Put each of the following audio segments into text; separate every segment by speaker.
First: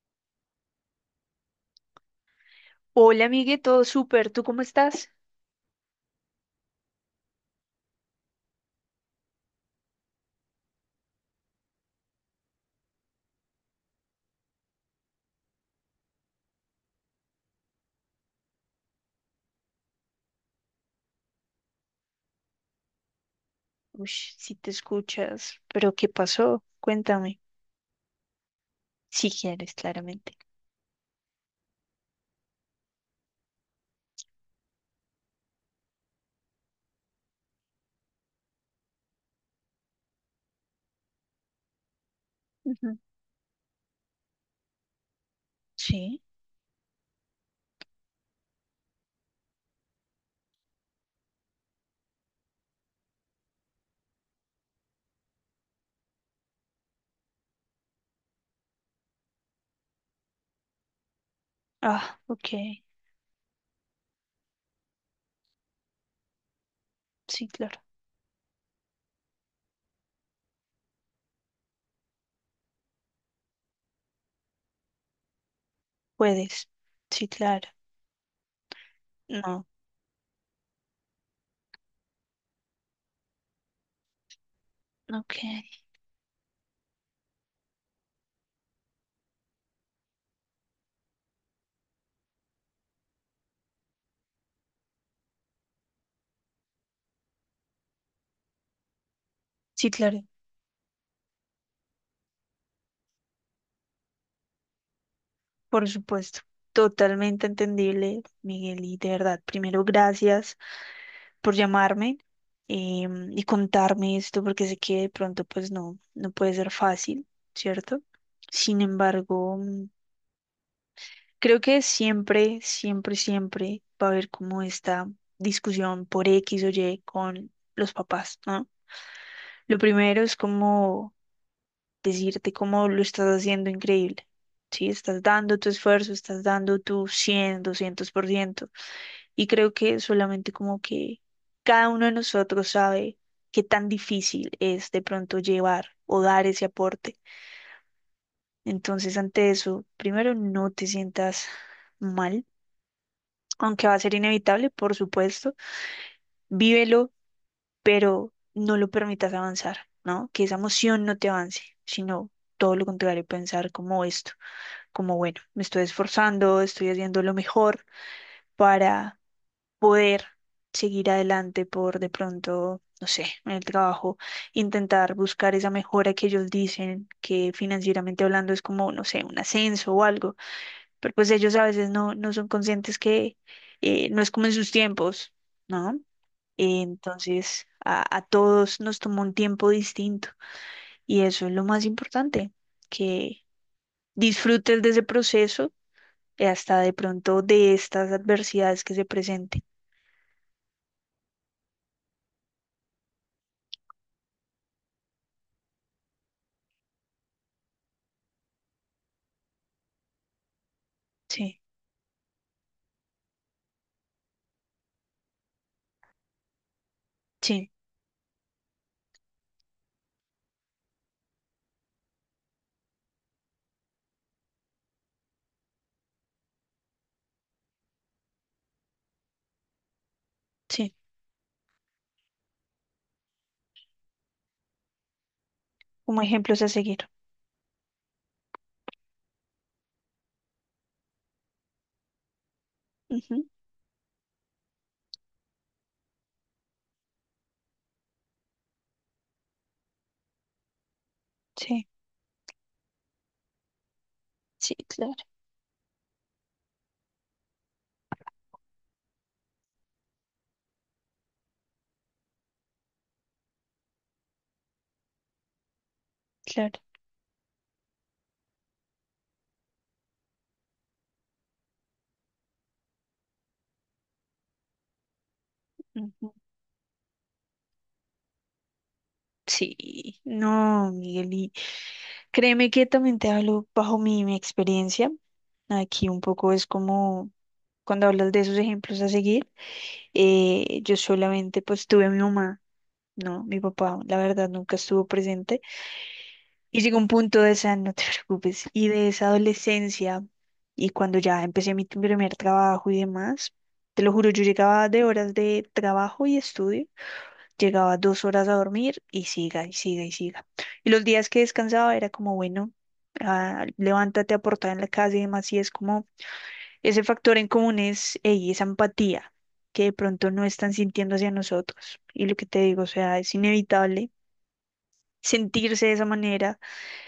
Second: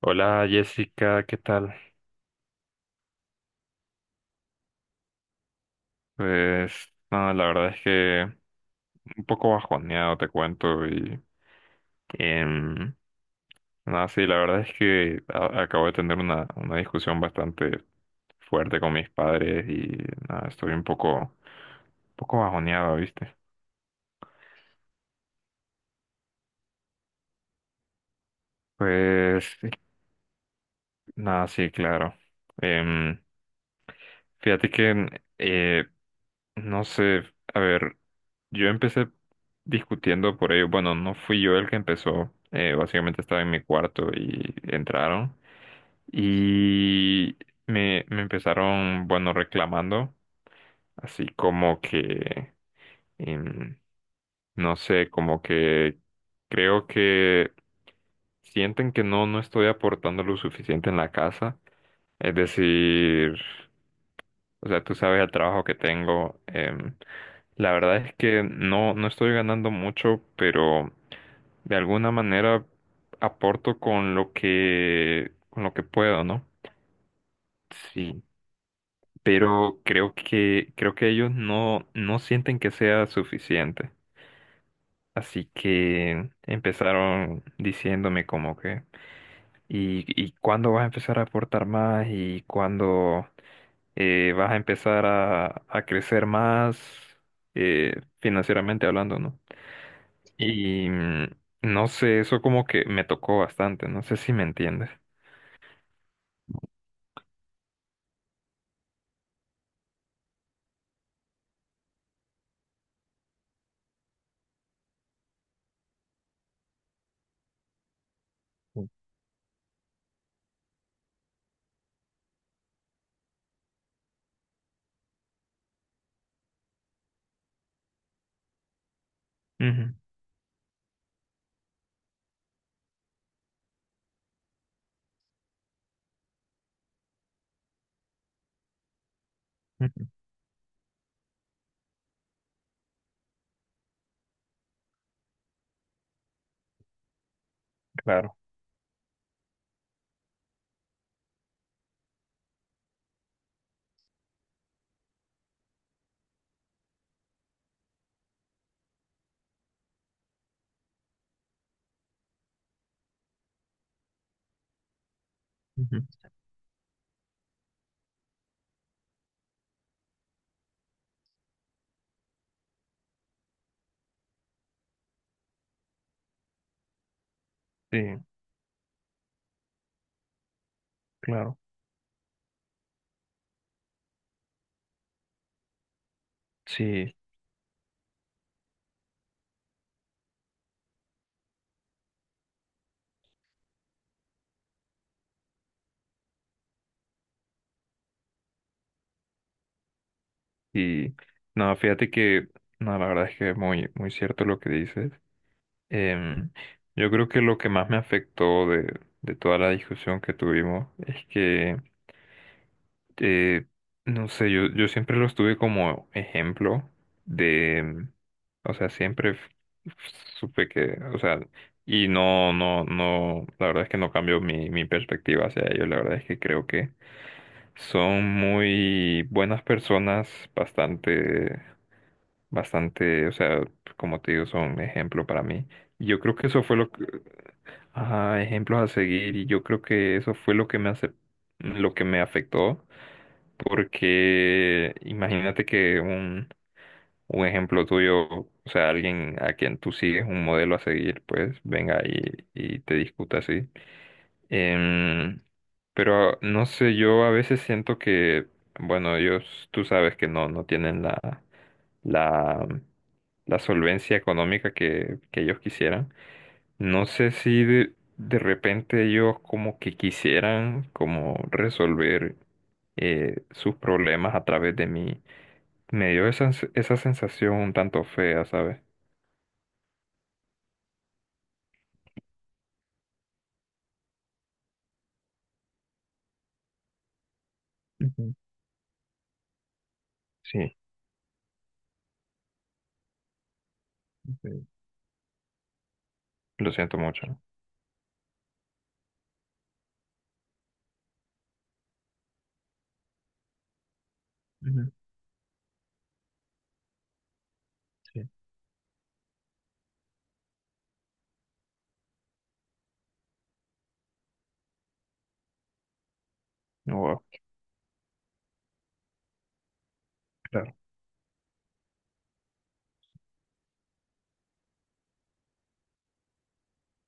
Speaker 1: Hola Jessica, ¿qué tal?
Speaker 2: Hola, amigue, todo súper. ¿Tú cómo estás?
Speaker 1: Pues nada, la verdad es que un poco bajoneado te cuento y em, nada, sí, la verdad es que acabo de tener una discusión bastante fuerte con mis padres y nada, estoy un poco bajoneado, ¿viste?
Speaker 2: Uy, si te escuchas. ¿Pero qué pasó? Cuéntame. Si
Speaker 1: Pues
Speaker 2: quieres, claramente.
Speaker 1: nada, sí, claro. Em, Fíjate que, eh, no sé, a ver, yo empecé discutiendo por ello. Bueno, no fui yo el que empezó.
Speaker 2: Ujú.
Speaker 1: Básicamente estaba en mi cuarto y entraron.
Speaker 2: Sí.
Speaker 1: Y me empezaron, bueno, reclamando, así como que... Em, no sé, como que creo que sienten que no estoy aportando lo suficiente en la casa.
Speaker 2: Ah,
Speaker 1: Es
Speaker 2: ok.
Speaker 1: decir, o sea, tú sabes el trabajo que tengo.
Speaker 2: Sí,
Speaker 1: La
Speaker 2: claro.
Speaker 1: verdad es que no estoy ganando mucho, pero de alguna manera aporto con lo que puedo, ¿no?
Speaker 2: Puedes. Sí, claro.
Speaker 1: Sí,
Speaker 2: No.
Speaker 1: pero creo que ellos no sienten que sea suficiente.
Speaker 2: Ok.
Speaker 1: Así que empezaron diciéndome como que, ¿y cuándo vas a empezar a aportar más? ¿Y cuándo vas a empezar a crecer más financieramente hablando, ¿no?
Speaker 2: Sí, claro.
Speaker 1: Y no sé, eso como que me tocó bastante, no sé si me entiendes.
Speaker 2: Por supuesto. Totalmente entendible, Miguel. Y de verdad, primero, gracias por llamarme y contarme esto, porque sé que de pronto, pues no, no puede ser fácil, ¿cierto? Sin embargo. Creo que siempre, siempre, siempre va a haber como esta discusión por X o Y con los papás, ¿no? Lo
Speaker 1: Ujú,
Speaker 2: primero es como decirte cómo lo estás haciendo increíble, ¿sí? Estás dando tu esfuerzo, estás dando tu cien, doscientos por ciento. Y creo que
Speaker 1: ujú,
Speaker 2: solamente como que cada uno de nosotros sabe qué tan difícil es de pronto llevar o dar ese aporte.
Speaker 1: claro.
Speaker 2: Entonces, ante eso, primero no te sientas mal, aunque va a ser inevitable, por supuesto, vívelo, pero no lo permitas avanzar, ¿no? Que esa emoción no te avance, sino todo lo contrario, pensar como esto, como bueno, me estoy
Speaker 1: Ujú,
Speaker 2: esforzando, estoy haciendo lo mejor para poder seguir adelante por de pronto, no sé, en el trabajo, intentar buscar esa mejora que ellos dicen, que
Speaker 1: sí,
Speaker 2: financieramente hablando es como, no sé, un ascenso o algo. Pero pues ellos
Speaker 1: claro.
Speaker 2: a veces no, no son conscientes que no es como en sus tiempos, ¿no?
Speaker 1: Sí,
Speaker 2: Entonces, a todos nos tomó un tiempo distinto y eso es lo más importante, que disfrutes de ese proceso y hasta de pronto de estas adversidades que se presenten.
Speaker 1: y no, fíjate que, no, la verdad es que es muy, muy cierto lo que dices. Em, yo creo que lo que más me afectó de toda la discusión que tuvimos es
Speaker 2: Sí,
Speaker 1: que, eh, no sé, yo siempre los tuve como ejemplo
Speaker 2: sí,
Speaker 1: de, o sea, siempre supe que, o sea, y no, la verdad es que no cambió mi perspectiva hacia ellos, la verdad es que creo que son muy buenas personas,
Speaker 2: sí,
Speaker 1: bastante, bastante, o sea, como te digo, son ejemplo para mí. Yo
Speaker 2: como
Speaker 1: creo que
Speaker 2: ejemplos
Speaker 1: eso
Speaker 2: a
Speaker 1: fue lo,
Speaker 2: seguir.
Speaker 1: ajá, ejemplos a seguir y yo creo que eso fue lo que me hace, lo que me afectó,
Speaker 2: Ujú,
Speaker 1: porque imagínate que un ejemplo tuyo, o sea, alguien a quien tú sigues un modelo a seguir, pues
Speaker 2: sí,
Speaker 1: venga y te discuta así.
Speaker 2: sí, claro,
Speaker 1: Em, pero no sé, yo a veces siento que, bueno, ellos, tú sabes que no tienen la, la, la solvencia económica que ellos quisieran.
Speaker 2: claro.
Speaker 1: No sé si de repente ellos como que quisieran como resolver sus problemas a través de mí. Me dio
Speaker 2: Ujú.
Speaker 1: esa, esa sensación un tanto fea, ¿sabes?
Speaker 2: Sí, no, Miguel, créeme que también te hablo bajo mi experiencia. Aquí un poco es como cuando hablas
Speaker 1: Ujú,
Speaker 2: de esos ejemplos a seguir.
Speaker 1: sí.
Speaker 2: Yo solamente pues tuve a mi mamá, ¿no? Mi papá, la verdad,
Speaker 1: Ok,
Speaker 2: nunca estuvo presente.
Speaker 1: lo
Speaker 2: Y llegó
Speaker 1: siento
Speaker 2: un
Speaker 1: mucho.
Speaker 2: punto de esa, no te preocupes, y de esa adolescencia y cuando ya empecé mi primer trabajo y demás, te lo juro, yo llegaba
Speaker 1: Ujú,
Speaker 2: de horas de trabajo y estudio. Llegaba dos
Speaker 1: sí.
Speaker 2: horas a dormir y siga y siga y siga. Y los días que descansaba era como, bueno, ah, levántate a aportar en la casa y demás. Y es como ese
Speaker 1: Wow,
Speaker 2: factor en común es ey, esa empatía que de pronto no están
Speaker 1: claro,
Speaker 2: sintiendo hacia nosotros. Y lo que te digo, o sea, es inevitable sentirse de esa manera.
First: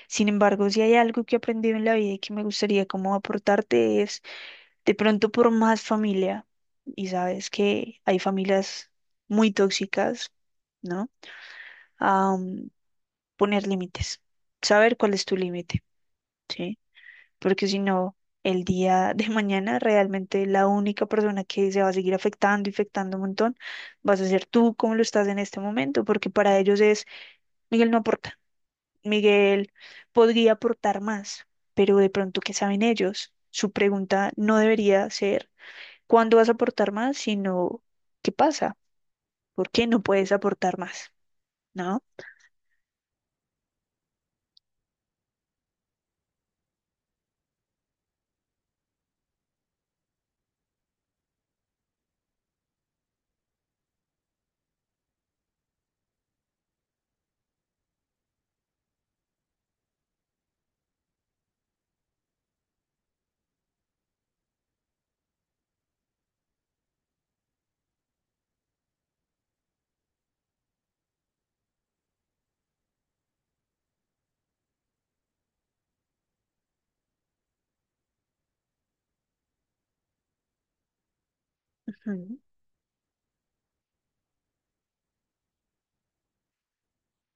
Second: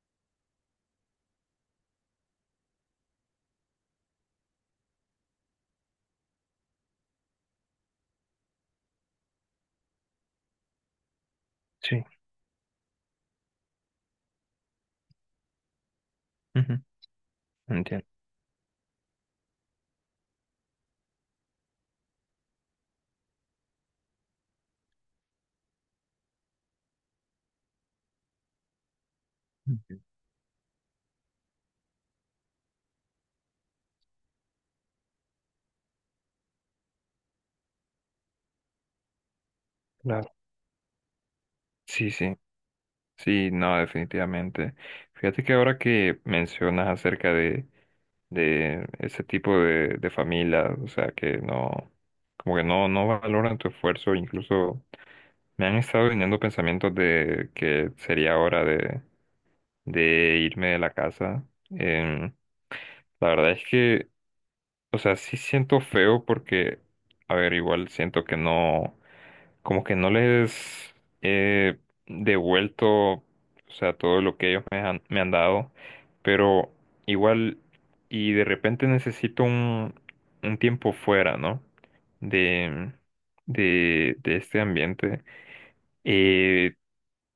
Speaker 2: Sin embargo, si hay algo que he aprendido en la vida y que me gustaría como aportarte es de pronto por más familia, y sabes que hay familias muy tóxicas, ¿no?
Speaker 1: sí,
Speaker 2: Poner límites, saber cuál es tu límite, ¿sí?
Speaker 1: ujú,
Speaker 2: Porque si
Speaker 1: entiendo,
Speaker 2: no, el día de mañana realmente la única persona que se va a seguir afectando, y afectando un montón, vas a ser tú como lo estás en este momento, porque para ellos es, Miguel no aporta, Miguel
Speaker 1: ujú.
Speaker 2: podría aportar más, pero de pronto, ¿qué saben ellos? Su pregunta no debería ser, ¿cuándo vas a aportar más? Sino, ¿qué pasa? ¿Por qué no puedes
Speaker 1: Claro,
Speaker 2: aportar más? ¿No?
Speaker 1: sí, sí. Sí, no, definitivamente. Fíjate que ahora que mencionas acerca de ese tipo de familia, o sea, que no, como que no valoran tu esfuerzo, incluso me han estado viniendo pensamientos de que sería hora de irme de la casa. Em, la verdad es que, o sea, sí siento feo porque, a ver, igual siento que no como que no les he devuelto, o sea, todo lo que ellos me han dado, pero igual, y de repente necesito un tiempo fuera, ¿no?
Speaker 2: Ujú.
Speaker 1: De, de este ambiente. Eh,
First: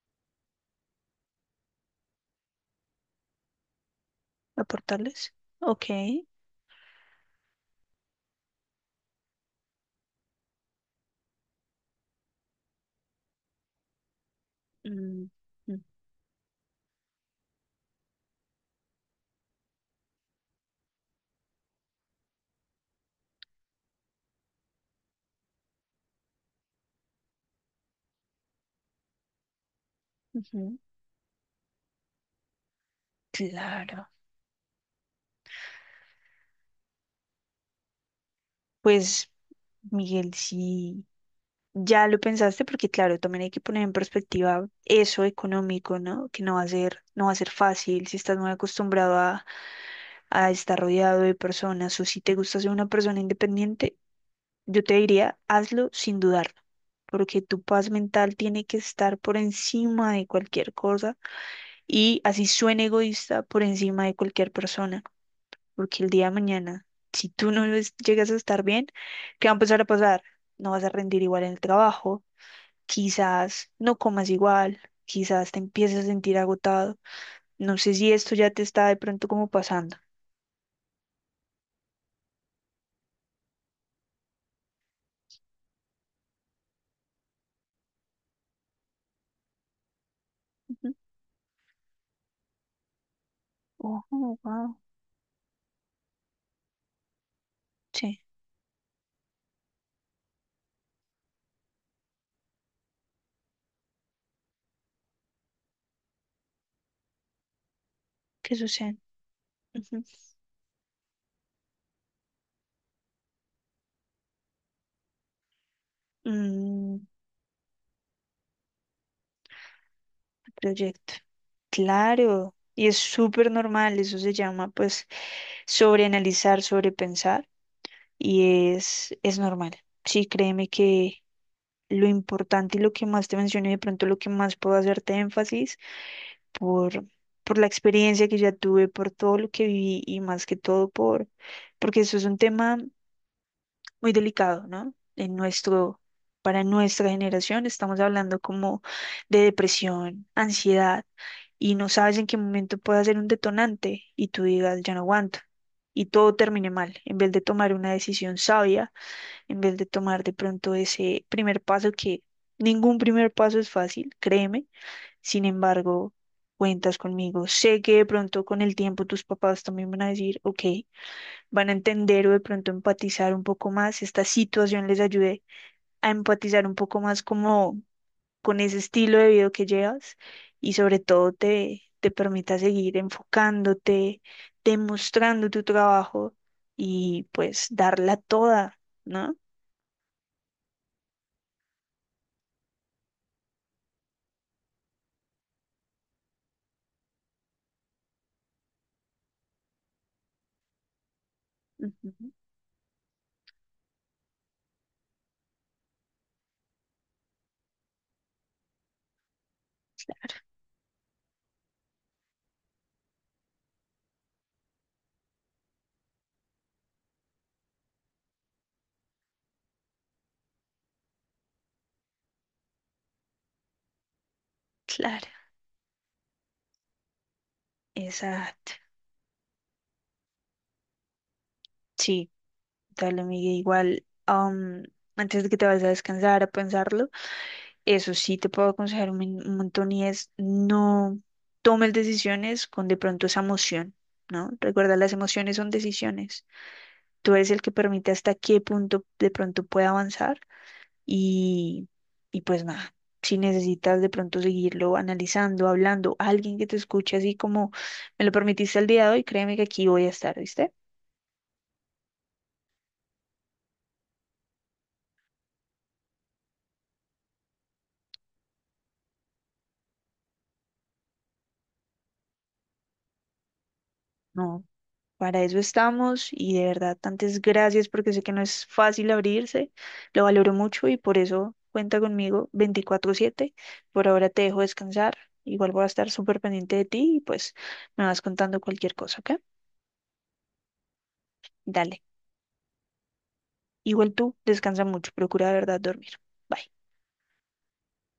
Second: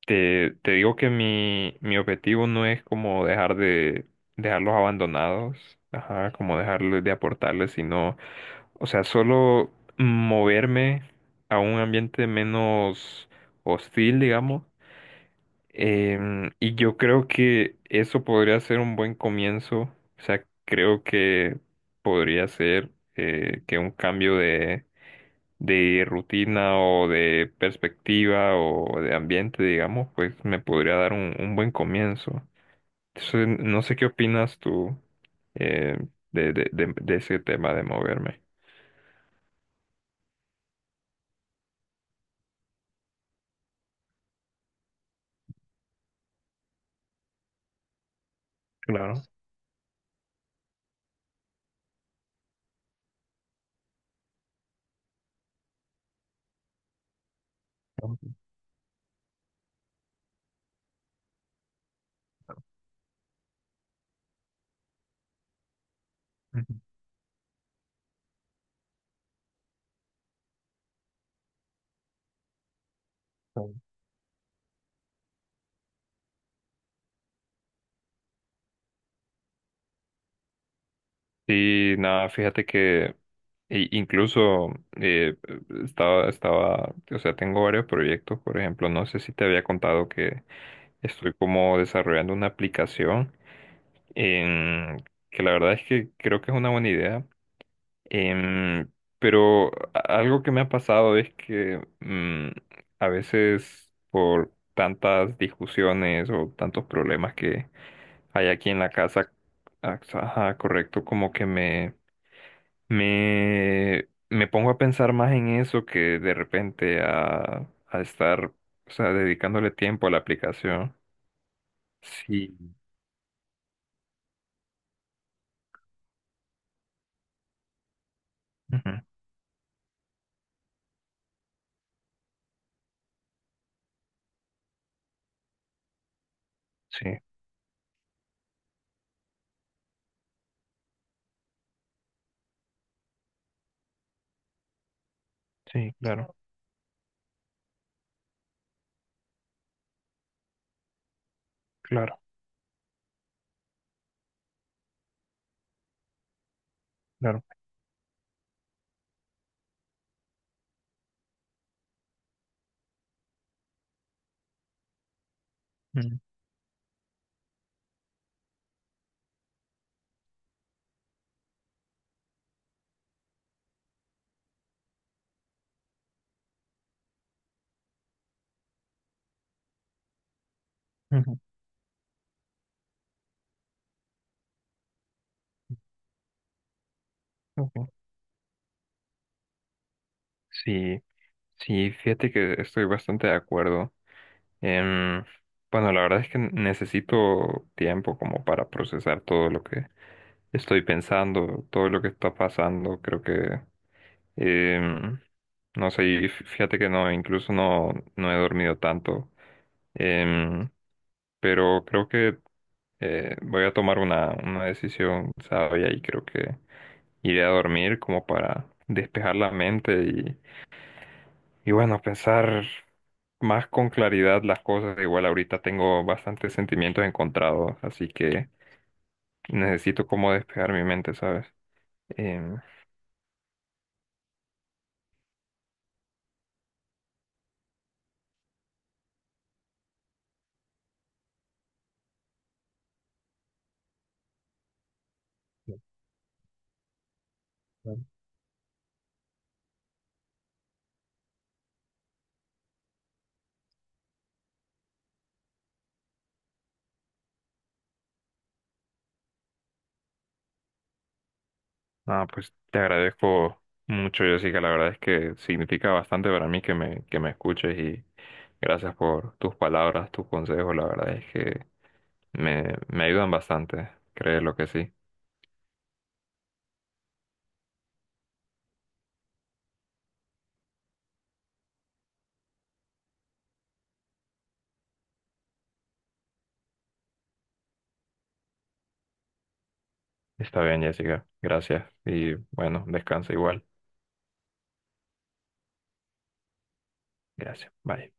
Speaker 1: te digo que mi objetivo no es como dejar de, dejarlos
Speaker 2: ¿Aportarles?
Speaker 1: abandonados,
Speaker 2: Ok.
Speaker 1: ajá, como dejarles de aportarles, sino o sea, solo moverme a un ambiente menos hostil, digamos.
Speaker 2: Mm. Ujú.
Speaker 1: Y yo creo que eso podría ser un buen comienzo. O sea, creo que podría ser que un cambio de rutina o de perspectiva o de ambiente, digamos, pues me
Speaker 2: Ujú.
Speaker 1: podría dar un buen comienzo. Entonces, no sé qué
Speaker 2: Claro.
Speaker 1: opinas tú eh, de ese tema de moverme.
Speaker 2: Pues, Miguel, sí, ya lo pensaste, porque claro, también hay que poner en perspectiva eso económico, ¿no? Que no va a ser, no va a ser fácil si estás muy acostumbrado
Speaker 1: Claro.
Speaker 2: a estar rodeado de personas o si te gusta ser una persona independiente, yo te diría, hazlo sin dudarlo, porque tu paz mental tiene que estar por encima de cualquier cosa y así suene egoísta, por encima de cualquier persona. Porque el día de
Speaker 1: Ujú.
Speaker 2: mañana, si tú no es- llegas a estar bien, ¿qué va a empezar a pasar? No vas a rendir igual en el trabajo, quizás no comas igual, quizás te empieces a sentir agotado. No sé si esto ya te está de pronto como pasando.
Speaker 1: Sí, nada, fíjate que incluso eh, estaba, o sea, tengo varios proyectos, por ejemplo, no sé si te había contado que
Speaker 2: Ujú.
Speaker 1: estoy como desarrollando una aplicación
Speaker 2: Ojo, wow.
Speaker 1: en, que la verdad es que creo que es una buena idea.
Speaker 2: Sí,
Speaker 1: Em, pero algo que me ha pasado es que a veces por tantas discusiones o tantos problemas que hay
Speaker 2: ¿qué
Speaker 1: aquí en la
Speaker 2: sucede?
Speaker 1: casa,
Speaker 2: Ujú.
Speaker 1: ajá, correcto, como que me pongo a pensar más en eso que de
Speaker 2: Mm,
Speaker 1: repente a estar, o sea, dedicándole tiempo a la aplicación.
Speaker 2: proyecto. Claro,
Speaker 1: Sí.
Speaker 2: y es súper normal, eso se llama pues sobreanalizar, sobrepensar, y
Speaker 1: Ujú,
Speaker 2: es normal. Sí, créeme que lo importante y lo que más te mencioné, de pronto lo que más puedo hacerte énfasis por,
Speaker 1: sí,
Speaker 2: por la experiencia que ya tuve, por todo lo que viví y más que todo por, porque eso es un tema muy delicado, ¿no? En
Speaker 1: sí,
Speaker 2: nuestro,
Speaker 1: claro,
Speaker 2: para nuestra generación estamos hablando como de depresión, ansiedad y no sabes
Speaker 1: claro,
Speaker 2: en qué momento puede ser un detonante y tú digas, ya no aguanto. Y todo termine mal, en vez de
Speaker 1: claro.
Speaker 2: tomar una decisión sabia, en vez de tomar de pronto ese primer paso que ningún primer paso es fácil, créeme. Sin embargo,
Speaker 1: Mm,
Speaker 2: cuentas conmigo. Sé que de pronto con el tiempo tus papás también van a decir, ok, van a entender o de pronto empatizar un poco más. Esta situación les ayude a empatizar un poco más como con ese estilo de vida que llevas y sobre todo
Speaker 1: ujú.
Speaker 2: te permita seguir enfocándote, demostrando tu trabajo y pues
Speaker 1: Ok.
Speaker 2: darla toda, ¿no?
Speaker 1: Sí, sí, fíjate que estoy bastante de acuerdo. Em, bueno, la verdad es que necesito tiempo como para procesar todo lo que estoy pensando, todo lo que
Speaker 2: Ujú.
Speaker 1: está pasando. Creo que, em, no sé, y fíjate que no, incluso no he dormido tanto. Em, pero creo que voy a tomar una decisión sabia y creo que iré a dormir como para despejar la mente. Y bueno, pensar más con claridad las cosas. Igual
Speaker 2: Claro,
Speaker 1: ahorita tengo bastantes sentimientos encontrados, así que
Speaker 2: exacto.
Speaker 1: necesito como despejar mi mente, ¿sabes?
Speaker 2: Sí,
Speaker 1: Em,
Speaker 2: dale, Miguel, igual. Antes de que te vayas a descansar, a pensarlo, eso sí te puedo aconsejar un, un montón y es no tomes decisiones con de pronto esa emoción, ¿no? Recuerda, las emociones son decisiones. Tú eres el que
Speaker 1: Claro.
Speaker 2: permite hasta qué punto de pronto puede avanzar y, y pues nada, si necesitas de pronto seguirlo analizando, hablando, alguien que te escuche así como me lo permitiste el día de hoy, créeme que aquí voy a estar, ¿viste?
Speaker 1: Ah, pues te agradezco mucho, Jessica. La verdad es que significa bastante para mí que me escuches y gracias por tus palabras, tus consejos. La verdad es que me ayudan bastante, créelo
Speaker 2: No.
Speaker 1: que sí.
Speaker 2: Para eso estamos y de verdad, tantas gracias porque sé que no es fácil abrirse, lo valoro mucho y por eso cuenta conmigo 24/7. Por ahora te dejo descansar, igual voy a estar súper pendiente de ti y pues me vas contando cualquier cosa, ¿ok?
Speaker 1: Está bien, Jessica. Gracias.
Speaker 2: Dale.
Speaker 1: Y bueno, descansa igual.
Speaker 2: Igual tú, descansa mucho, procura de verdad dormir. Bye.
Speaker 1: Gracias. Bye.